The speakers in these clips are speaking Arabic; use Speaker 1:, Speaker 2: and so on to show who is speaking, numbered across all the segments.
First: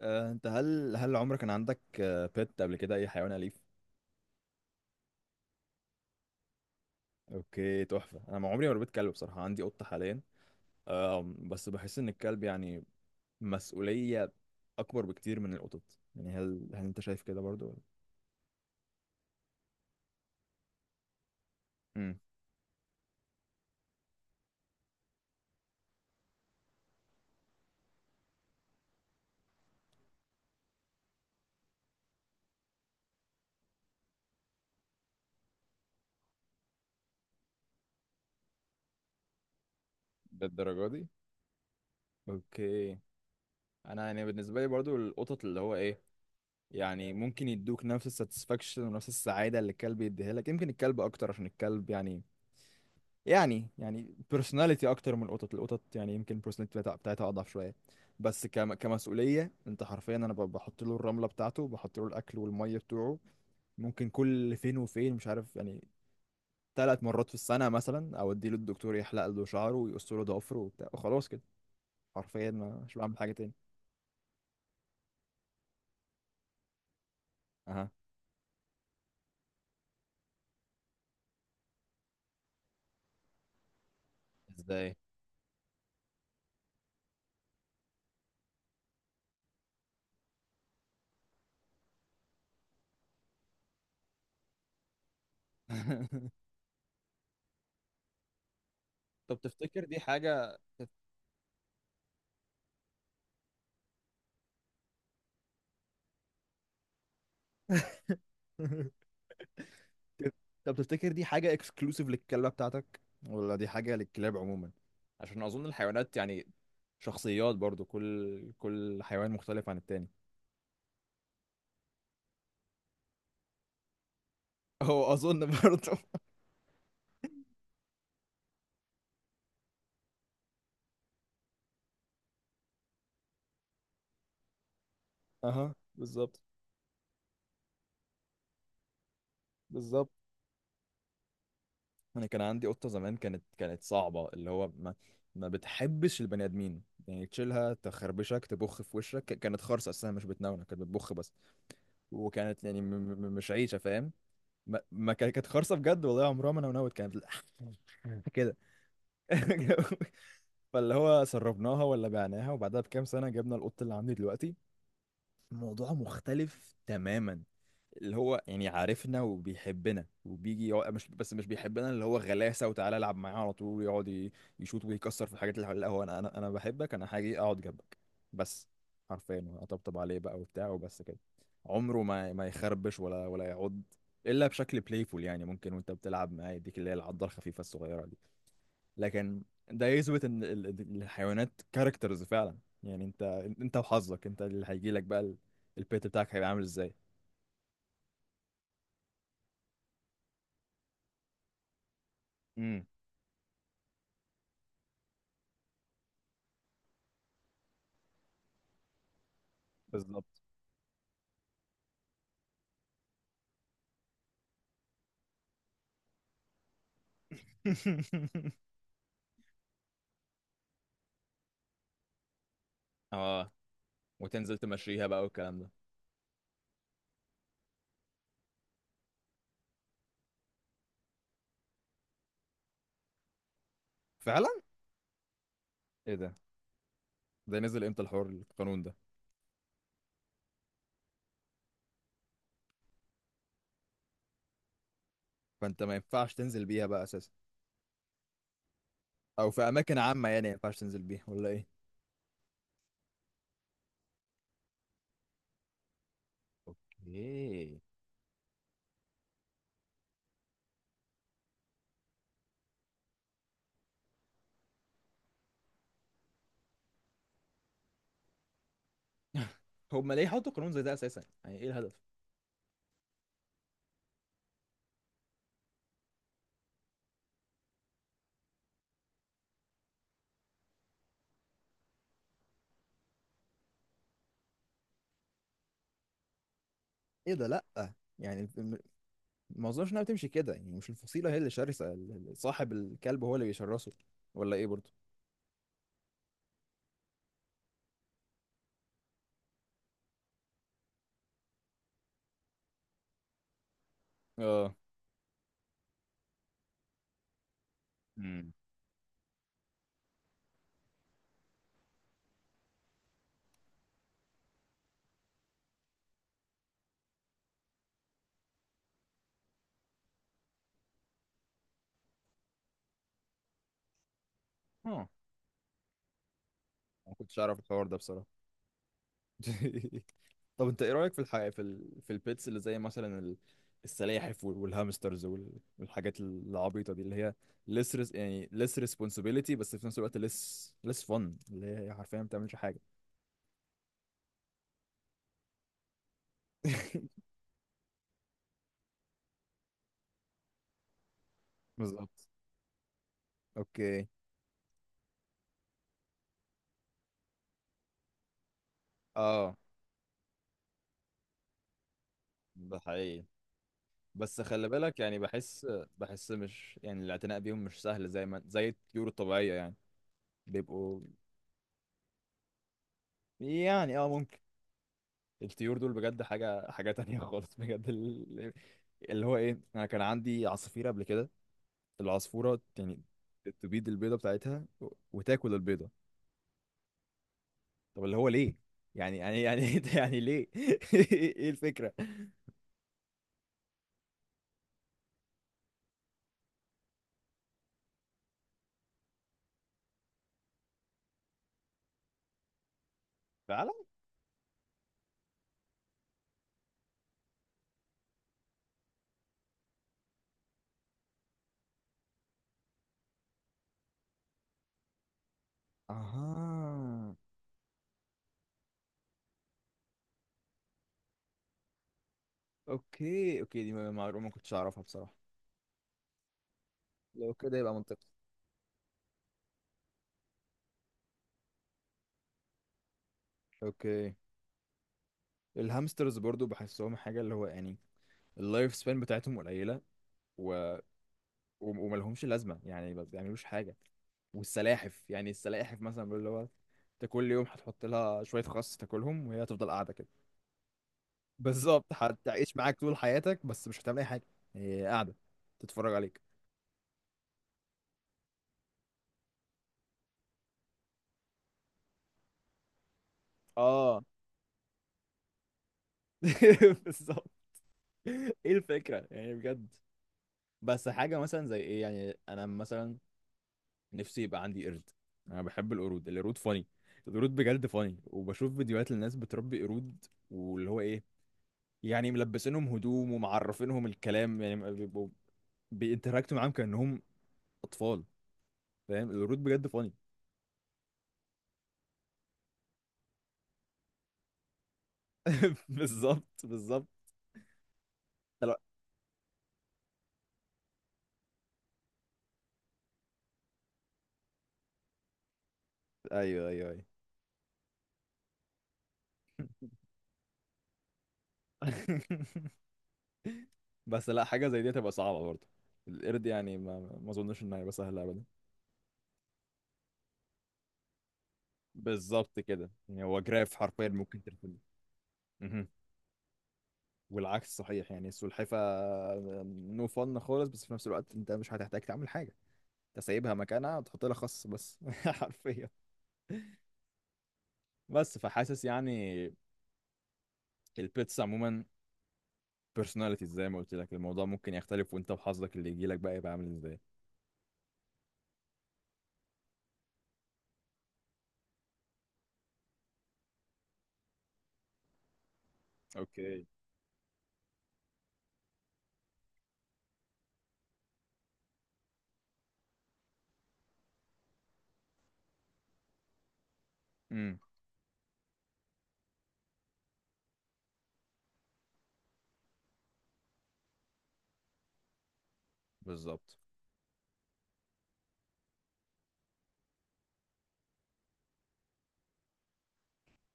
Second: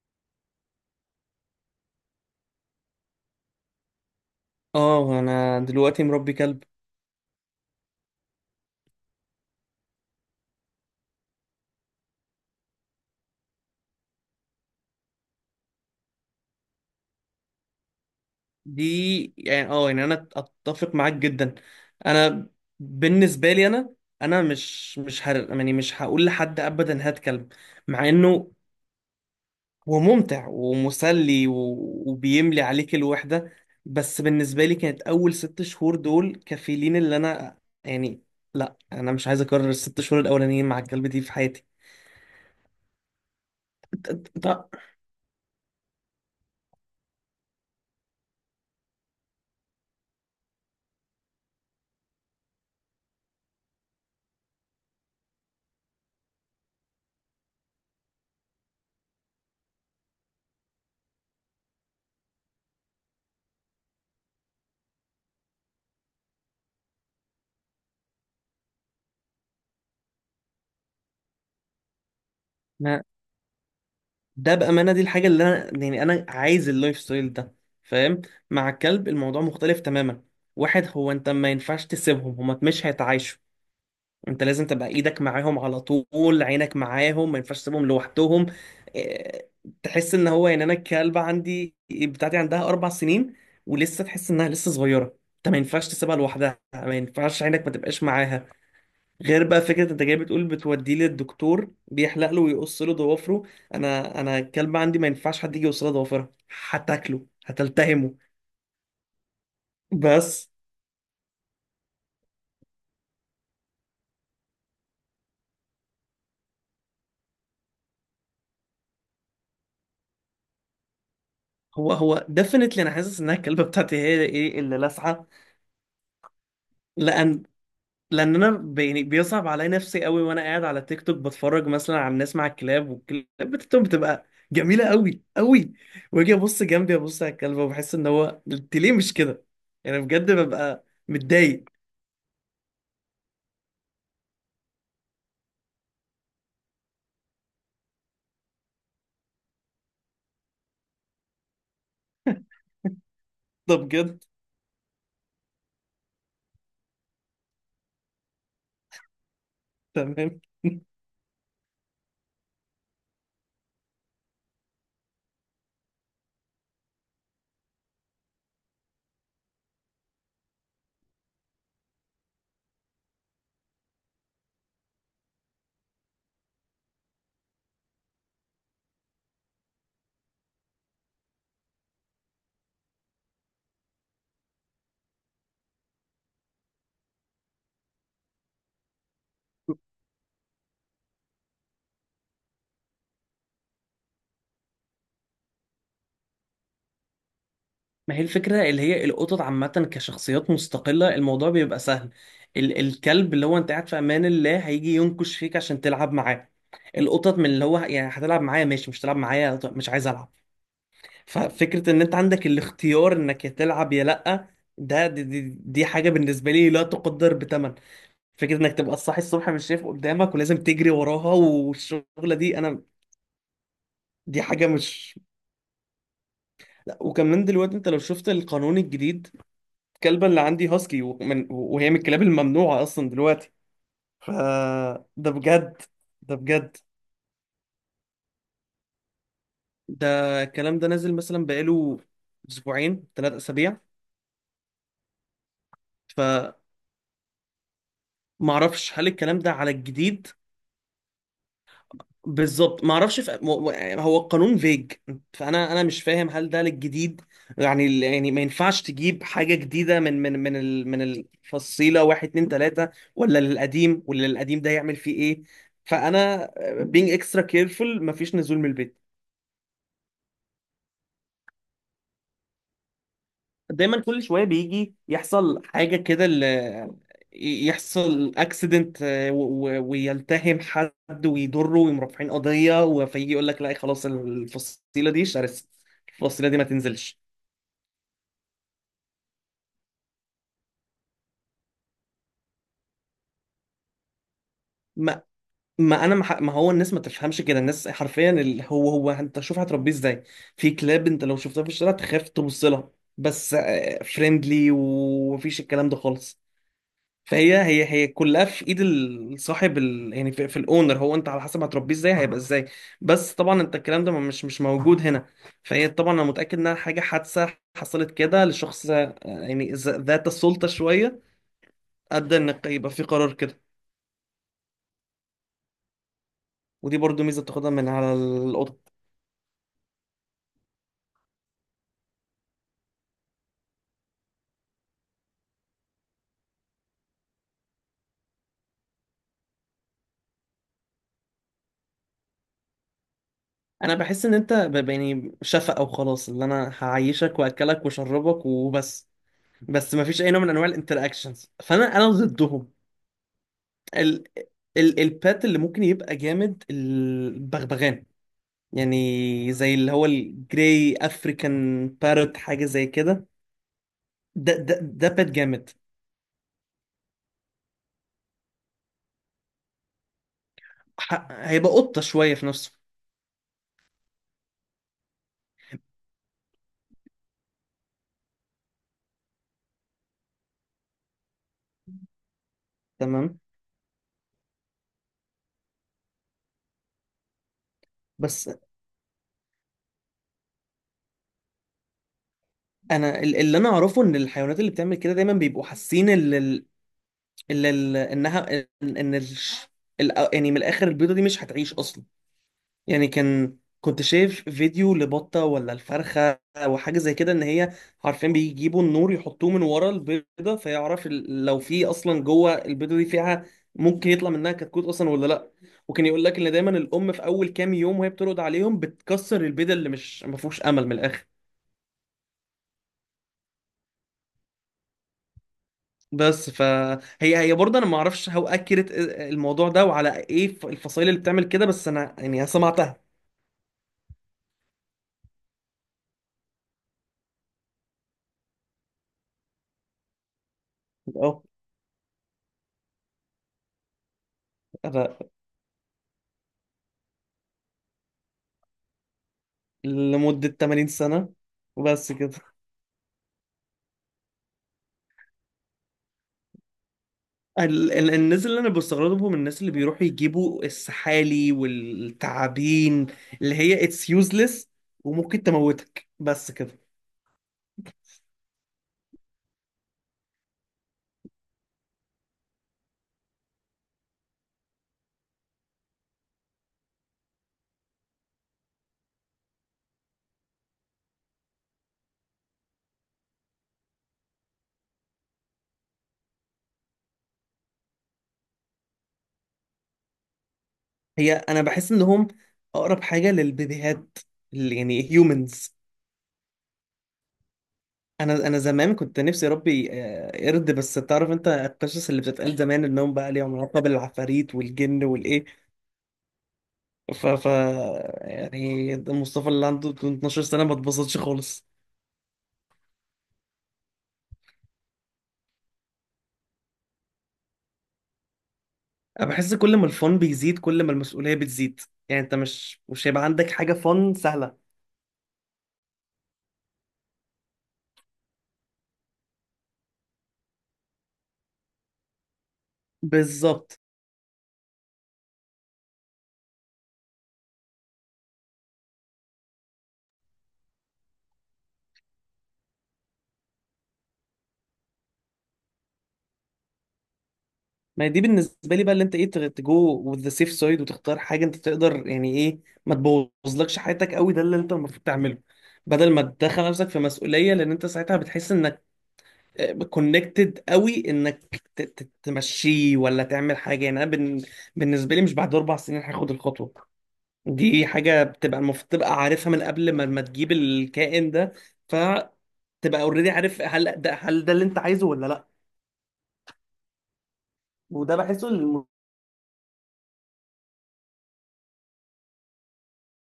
Speaker 1: انت هل عمرك كان عندك بيت قبل كده اي حيوان اليف؟
Speaker 2: اه، انا دلوقتي مربي كلب.
Speaker 1: اوكي، تحفه. انا ما عمري ما ربيت كلب بصراحه. عندي قطه حاليا. بس بحس ان الكلب يعني مسؤوليه اكبر بكتير من القطط. يعني هل انت شايف كده برضو ولا؟
Speaker 2: دي، يعني، يعني انا اتفق معاك جدا.
Speaker 1: امم.
Speaker 2: انا بالنسبه لي، انا مش هر يعني مش هقول لحد ابدا هات كلب، مع انه هو ممتع ومسلي و- وبيملي عليك الوحده. بس بالنسبه لي كانت اول 6 شهور دول كفيلين، اللي انا يعني لا، انا مش عايز اكرر الـ6 شهور الاولانيين مع
Speaker 1: للدرجة دي؟
Speaker 2: الكلب دي في حياتي.
Speaker 1: اوكي. انا يعني بالنسبه لي
Speaker 2: طب،
Speaker 1: برضو القطط اللي هو ايه، يعني ممكن يدوك نفس الساتسفاكشن ونفس السعاده اللي الكلب يديها لك، يمكن الكلب اكتر عشان الكلب يعني، يعني بيرسوناليتي اكتر من القطط. القطط يعني يمكن البيرسوناليتي بتاعتها اضعف شويه. بس كمسؤوليه انت حرفيا انا بحط له الرمله بتاعته، بحط له الاكل والميه بتوعه. ممكن كل فين وفين، مش عارف، يعني 3 مرات في السنه مثلا اوديه للدكتور يحلق له شعره ويقص له ضفره وبتاع وخلاص كده. حرفيا مش بعمل حاجه تاني.
Speaker 2: ده بأمانة دي الحاجة اللي أنا عايز اللايف ستايل ده،
Speaker 1: اها.
Speaker 2: فاهم. مع الكلب الموضوع مختلف تماما، واحد هو أنت ما ينفعش تسيبهم، هما مش هيتعايشوا. أنت لازم تبقى
Speaker 1: ازاي؟
Speaker 2: إيدك معاهم على طول، عينك معاهم، ما ينفعش تسيبهم لوحدهم. إيه، تحس إن هو يعني أنا الكلبة عندي بتاعتي عندها 4 سنين، ولسه تحس إنها لسه صغيرة. أنت ما ينفعش تسيبها لوحدها، ما ينفعش عينك ما تبقاش معاها.
Speaker 1: طب
Speaker 2: غير بقى
Speaker 1: تفتكر
Speaker 2: فكرة
Speaker 1: دي
Speaker 2: انت جاي بتقول
Speaker 1: حاجة؟
Speaker 2: بتوديه للدكتور بيحلق له ويقص له ضوافره، انا الكلب عندي ما ينفعش حد يجي يقص له ضوافرها، هتاكله، هتلتهمه. بس.
Speaker 1: طب تفتكر دي حاجة اكسكلوسيف للكلبة بتاعتك ولا دي حاجة للكلاب عموما؟ عشان اظن الحيوانات يعني شخصيات برضو، كل حيوان مختلف عن التاني.
Speaker 2: هو ديفنتلي انا حاسس انها الكلبة بتاعتي هي ايه اللي
Speaker 1: هو
Speaker 2: لاسعة.
Speaker 1: اظن برضه.
Speaker 2: لان لان انا بيصعب عليا نفسي قوي وانا قاعد على تيك توك بتفرج مثلا على الناس مع الكلاب، والكلاب بتاعتهم بتبقى جميلة قوي قوي.
Speaker 1: اها،
Speaker 2: واجي
Speaker 1: بالظبط.
Speaker 2: ابص جنبي، ابص على الكلبة وبحس ان هو انت ليه مش كده، يعني
Speaker 1: بالظبط.
Speaker 2: بجد ببقى متضايق.
Speaker 1: انا كان عندي قطه زمان، كانت صعبه، اللي هو ما بتحبش البني ادمين. يعني تشيلها تخربشك، تبخ في وشك. كانت خرصه اساسا، مش بتنونة، كانت بتبخ بس. وكانت يعني مش
Speaker 2: ده
Speaker 1: عايشه، فاهم؟
Speaker 2: بجد.
Speaker 1: ما, ما كان- كانت خرصه بجد والله، عمرها ما نونت، كانت بتل- كده.
Speaker 2: تمام.
Speaker 1: فاللي هو سربناها ولا بعناها، وبعدها بكام سنة جبنا القط اللي عندي دلوقتي. الموضوع مختلف تماما. اللي هو يعني عارفنا وبيحبنا وبيجي يقعد. مش بس مش بيحبنا، اللي هو غلاسة وتعالى العب معايا على طول. ويقعد يشوط ويكسر في الحاجات اللي حواليه. لا هو، انا بحبك، انا هاجي اقعد جنبك بس. حرفيا اطبطب عليه بقى وبتاع وبس كده. عمره ما يخربش ولا يعض، الا بشكل بلايفول. يعني ممكن وانت بتلعب معاه يديك اللي هي العضه الخفيفه الصغيره دي. لكن ده يثبت ان الحيوانات كاركترز فعلا. يعني انت، انت وحظك انت اللي هيجي لك بقى البيت بتاعك هيبقى عامل ازاي.
Speaker 2: ما هي الفكرة اللي هي القطط عامة كشخصيات مستقلة الموضوع بيبقى سهل. ال
Speaker 1: امم.
Speaker 2: الكلب اللي هو انت قاعد في امان الله هيجي ينكش فيك عشان تلعب معاه. القطط من اللي هو يعني هتلعب معايا ماشي، مش هتلعب معايا طب مش عايز العب.
Speaker 1: بالظبط.
Speaker 2: ففكرة ان انت عندك الاختيار انك يا تلعب يا لأ، دي حاجة بالنسبة لي لا تقدر بثمن. فكرة انك تبقى صاحي الصبح مش شايف قدامك ولازم تجري وراها والشغلة دي، انا
Speaker 1: اه.
Speaker 2: دي
Speaker 1: وتنزل
Speaker 2: حاجة
Speaker 1: تمشيها
Speaker 2: مش.
Speaker 1: بقى والكلام ده.
Speaker 2: لا، وكمان دلوقتي انت لو شفت القانون الجديد، الكلبة اللي عندي هاسكي، وهي من الكلاب الممنوعة أصلا دلوقتي،
Speaker 1: فعلا.
Speaker 2: فده بجد،
Speaker 1: ايه ده؟
Speaker 2: ده بجد.
Speaker 1: ده نزل امتى الحوار القانون ده؟
Speaker 2: ده الكلام ده نازل مثلا بقاله أسبوعين، 3 أسابيع،
Speaker 1: فانت ما ينفعش تنزل بيها بقى اساسا؟
Speaker 2: فمعرفش هل الكلام
Speaker 1: او
Speaker 2: ده
Speaker 1: في
Speaker 2: على
Speaker 1: اماكن
Speaker 2: الجديد.
Speaker 1: عامة يعني ما ينفعش تنزل بيها ولا ايه؟
Speaker 2: بالظبط، ما اعرفش يعني هو القانون فيج. فانا مش فاهم هل ده للجديد،
Speaker 1: اوكي.
Speaker 2: يعني ما ينفعش تجيب حاجه جديده من الفصيله واحد اتنين تلاته، ولا للقديم ده يعمل فيه ايه. فانا being extra careful، مفيش نزول من البيت.
Speaker 1: هما ليه حطوا قانون زي ده اساسا؟ يعني ايه الهدف؟
Speaker 2: دايما كل شويه بيجي يحصل حاجه كده، يحصل اكسيدنت ويلتهم حد ويضره ويقوم رافعين قضيه، فيجي يقول لك لا خلاص الفصيله دي شرسه، الفصيله دي ما تنزلش.
Speaker 1: ايه ده؟ لا يعني ما اظنش انها بتمشي كده، يعني مش الفصيله هي اللي شرسه، صاحب الكلب هو اللي بيشرسه. ولا ايه برضه؟
Speaker 2: ما ما انا ما ح- ما هو الناس ما تفهمش كده، الناس حرفيا اللي هو انت شوف هتربيه ازاي. في كلاب انت لو شفتها في الشارع تخاف تبص لها، بس فريندلي
Speaker 1: اه.
Speaker 2: ومفيش الكلام ده خالص. فهي هي هي كلها
Speaker 1: امم.
Speaker 2: في ايد صاحب ال... يعني في الاونر، هو انت على حسب هتربيه ازاي هيبقى ازاي. بس طبعا انت الكلام ده مش موجود هنا. فهي طبعا انا متاكد انها حاجه حادثه حصلت كده لشخص، يعني ذات السلطه شويه ادى ان يبقى في قرار كده.
Speaker 1: اه،
Speaker 2: ودي
Speaker 1: ما
Speaker 2: برضو
Speaker 1: كنتش
Speaker 2: ميزه
Speaker 1: اعرف
Speaker 2: بتاخدها
Speaker 1: الحوار
Speaker 2: من
Speaker 1: ده
Speaker 2: على
Speaker 1: بصراحه.
Speaker 2: القطط.
Speaker 1: طب انت ايه رايك في الحقيقه في البيتس اللي زي السلاحف والهامسترز والحاجات العبيطه دي اللي هي يعني less responsibility، بس في نفس الوقت less fun. اللي هي حرفيا ما بتعملش حاجه.
Speaker 2: انا بحس ان انت شفقه وخلاص، اللي انا هعيشك واكلك واشربك وبس، بس مفيش اي نوع من انواع الانتراكشنز، فانا
Speaker 1: بالظبط.
Speaker 2: ضدهم.
Speaker 1: اوكي.
Speaker 2: ال ال البات اللي ممكن يبقى جامد البغبغان، يعني
Speaker 1: اه.
Speaker 2: زي اللي هو الجراي افريكان بارت، حاجة
Speaker 1: ده
Speaker 2: زي
Speaker 1: حقيقي.
Speaker 2: كده.
Speaker 1: بس
Speaker 2: ده
Speaker 1: خلي
Speaker 2: ده
Speaker 1: بالك،
Speaker 2: ده
Speaker 1: يعني
Speaker 2: بات جامد.
Speaker 1: بحس، بحس مش يعني الاعتناء بيهم مش سهل زي ما زي الطيور الطبيعية يعني، بيبقوا.
Speaker 2: هيبقى قطة شوية في نفسه.
Speaker 1: يعني اه ممكن. الطيور دول بجد حاجة تانية خالص بجد. اللي هو ايه، انا كان عندي عصافير قبل كده. العصفورة يعني
Speaker 2: تمام.
Speaker 1: تبيض البيضة بتاعتها وتاكل البيضة. طب اللي هو
Speaker 2: بس
Speaker 1: ليه؟ يعني يعني ليه؟ ايه الفكرة؟
Speaker 2: انا اللي انا اعرفه ان الحيوانات اللي بتعمل كده دايما بيبقوا حاسين انها ان إن الش- ال- يعني من الاخر البيضة دي مش هتعيش اصلا. يعني كان
Speaker 1: فعلا.
Speaker 2: كنت شايف فيديو لبطة ولا الفرخة أو حاجة زي كده إن هي عارفين بيجيبوا النور يحطوه من ورا البيضة فيعرف لو في أصلا جوه البيضة دي فيها ممكن يطلع منها كتكوت أصلا ولا لأ. وكان يقول لك إن دايما الأم
Speaker 1: اها.
Speaker 2: في أول كام يوم وهي بترقد عليهم بتكسر البيضة اللي مش ما فيهوش أمل من الآخر.
Speaker 1: اوكي، اوكي، دي معلومة ما كنتش اعرفها بصراحة.
Speaker 2: بس فهي
Speaker 1: لو
Speaker 2: هي هي
Speaker 1: كده يبقى
Speaker 2: برضه انا ما
Speaker 1: منطقي.
Speaker 2: اعرفش هو اكيرت الموضوع ده وعلى ايه الفصائل اللي بتعمل كده، بس انا يعني سمعتها.
Speaker 1: اوكي. الهامسترز برضو بحسهم حاجة اللي هو يعني اللايف سبان بتاعتهم قليلة. و...
Speaker 2: اه،
Speaker 1: وملهمش لازمة، يعني ما بيعملوش حاجة. والسلاحف،
Speaker 2: أنا
Speaker 1: يعني السلاحف مثلا بيقول اللي هو، انت كل يوم هتحط لها شوية خس تاكلهم وهي هتفضل قاعدة كده.
Speaker 2: لمدة 80 سنة
Speaker 1: بالظبط،
Speaker 2: وبس كده.
Speaker 1: هتعيش معاك طول حياتك بس مش هتعمل أي حاجة. هي قاعدة تتفرج عليك.
Speaker 2: الناس اللي انا بستغربهم الناس اللي بيروحوا يجيبوا السحالي والتعابين، اللي هي
Speaker 1: اه.
Speaker 2: اتس يوزلس، وممكن تموتك، بس كده.
Speaker 1: بالظبط. ايه الفكرة يعني بجد؟ بس حاجة مثلا زي ايه، يعني انا مثلا نفسي يبقى عندي قرد. انا بحب القرود. القرود فاني. القرود بجد فاني، وبشوف فيديوهات للناس بتربي قرود، واللي هو ايه، يعني ملبسينهم هدوم ومعرفينهم الكلام، يعني ما بيبقوا بينتراكتوا معاهم كأنهم اطفال. فاهم؟ القرود بجد فاني.
Speaker 2: هي انا بحس انهم اقرب حاجه للبيبيهات اللي يعني هيومنز.
Speaker 1: بالظبط، بالظبط.
Speaker 2: انا
Speaker 1: لا.
Speaker 2: زمان كنت نفسي اربي قرد، بس تعرف انت القصص اللي بتتقال زمان انهم بقى ليهم علاقه بالعفاريت والجن والايه،
Speaker 1: ايوه، ايوه، ايوه.
Speaker 2: ف ف يعني مصطفى اللي عنده 12 سنه ما اتبسطش خالص.
Speaker 1: بس لا، حاجه زي دي هتبقى صعبه برضه. القرد يعني ما اظنش انها هيبقى سهله ابدا.
Speaker 2: انا بحس كل ما الفن بيزيد كل ما المسؤوليه بتزيد، يعني انت
Speaker 1: بالظبط كده،
Speaker 2: مش
Speaker 1: يعني
Speaker 2: مش
Speaker 1: هو
Speaker 2: هيبقى عندك
Speaker 1: جراف
Speaker 2: حاجه
Speaker 1: حرفيا
Speaker 2: فن
Speaker 1: ممكن ترسمه.
Speaker 2: سهله.
Speaker 1: مهم. والعكس صحيح، يعني السلحفة نو فن خالص، بس في نفس الوقت انت مش هتحتاج تعمل حاجة. انت سايبها
Speaker 2: بالظبط،
Speaker 1: مكانها تحط لها خص بس حرفيا. بس فحاسس يعني، البيتس عموما personalities، زي ما قلت لك الموضوع ممكن يختلف، وانت وحظك اللي يجي لك بقى يبقى عامل ازاي.
Speaker 2: ما هي دي بالنسبه لي بقى اللي انت ايه تجو وذ ذا سيف سايد، وتختار حاجه انت تقدر، يعني ايه، ما تبوظلكش حياتك قوي، ده اللي انت المفروض تعمله بدل ما
Speaker 1: اوكي.
Speaker 2: تدخل نفسك في مسؤوليه، لان انت ساعتها بتحس انك كونكتد قوي انك تمشيه ولا تعمل حاجه. يعني انا بالنسبه لي مش بعد 4 سنين هاخد الخطوه.
Speaker 1: امم.
Speaker 2: دي حاجه بتبقى المفروض تبقى عارفها من قبل ما تجيب الكائن ده، تبقى اوريدي عارف هل ده اللي انت عايزه ولا لا.
Speaker 1: بالظبط.
Speaker 2: وده بحسه.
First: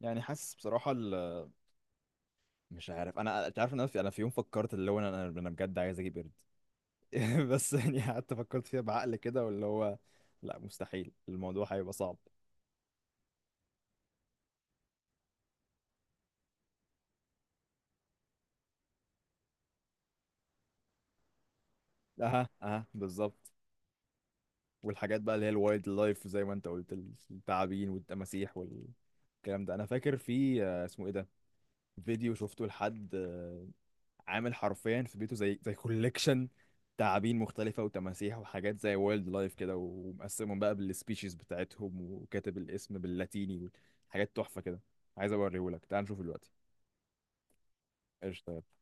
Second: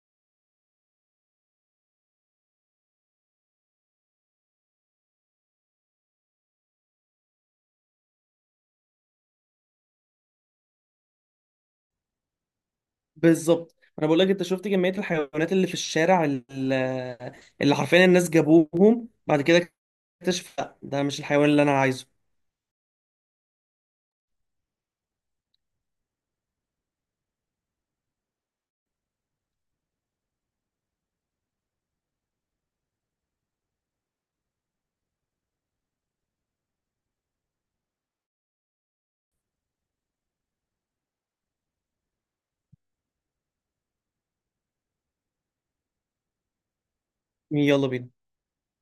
Speaker 1: يعني حاسس بصراحة، مش عارف. انا انت عارف ان انا انا في يوم فكرت اللي هو انا انا أنا بجد عايز اجيب قرد. بس يعني قعدت فكرت فيها بعقل كده واللي هو، لا مستحيل، الموضوع هيبقى صعب.
Speaker 2: بالظبط، انا بقول لك انت شفت كميه الحيوانات اللي في الشارع اللي حرفيا الناس جابوهم بعد كده اكتشف لا ده مش الحيوان اللي انا عايزه.
Speaker 1: اها، اها، بالظبط. والحاجات بقى اللي هي الوايلد لايف زي ما انت قلت، التعابين والتماسيح والكلام ده. انا فاكر في اسمه ايه ده، فيديو شفته لحد عامل حرفيا في بيته زي كوليكشن تعابين مختلفة وتماسيح وحاجات زي وايلد لايف كده، ومقسمهم بقى بالسبيشيز بتاعتهم وكاتب الاسم باللاتيني. حاجات تحفة كده. عايز اوريهولك، تعال نشوف دلوقتي.
Speaker 2: يلا بينا.
Speaker 1: قشطة.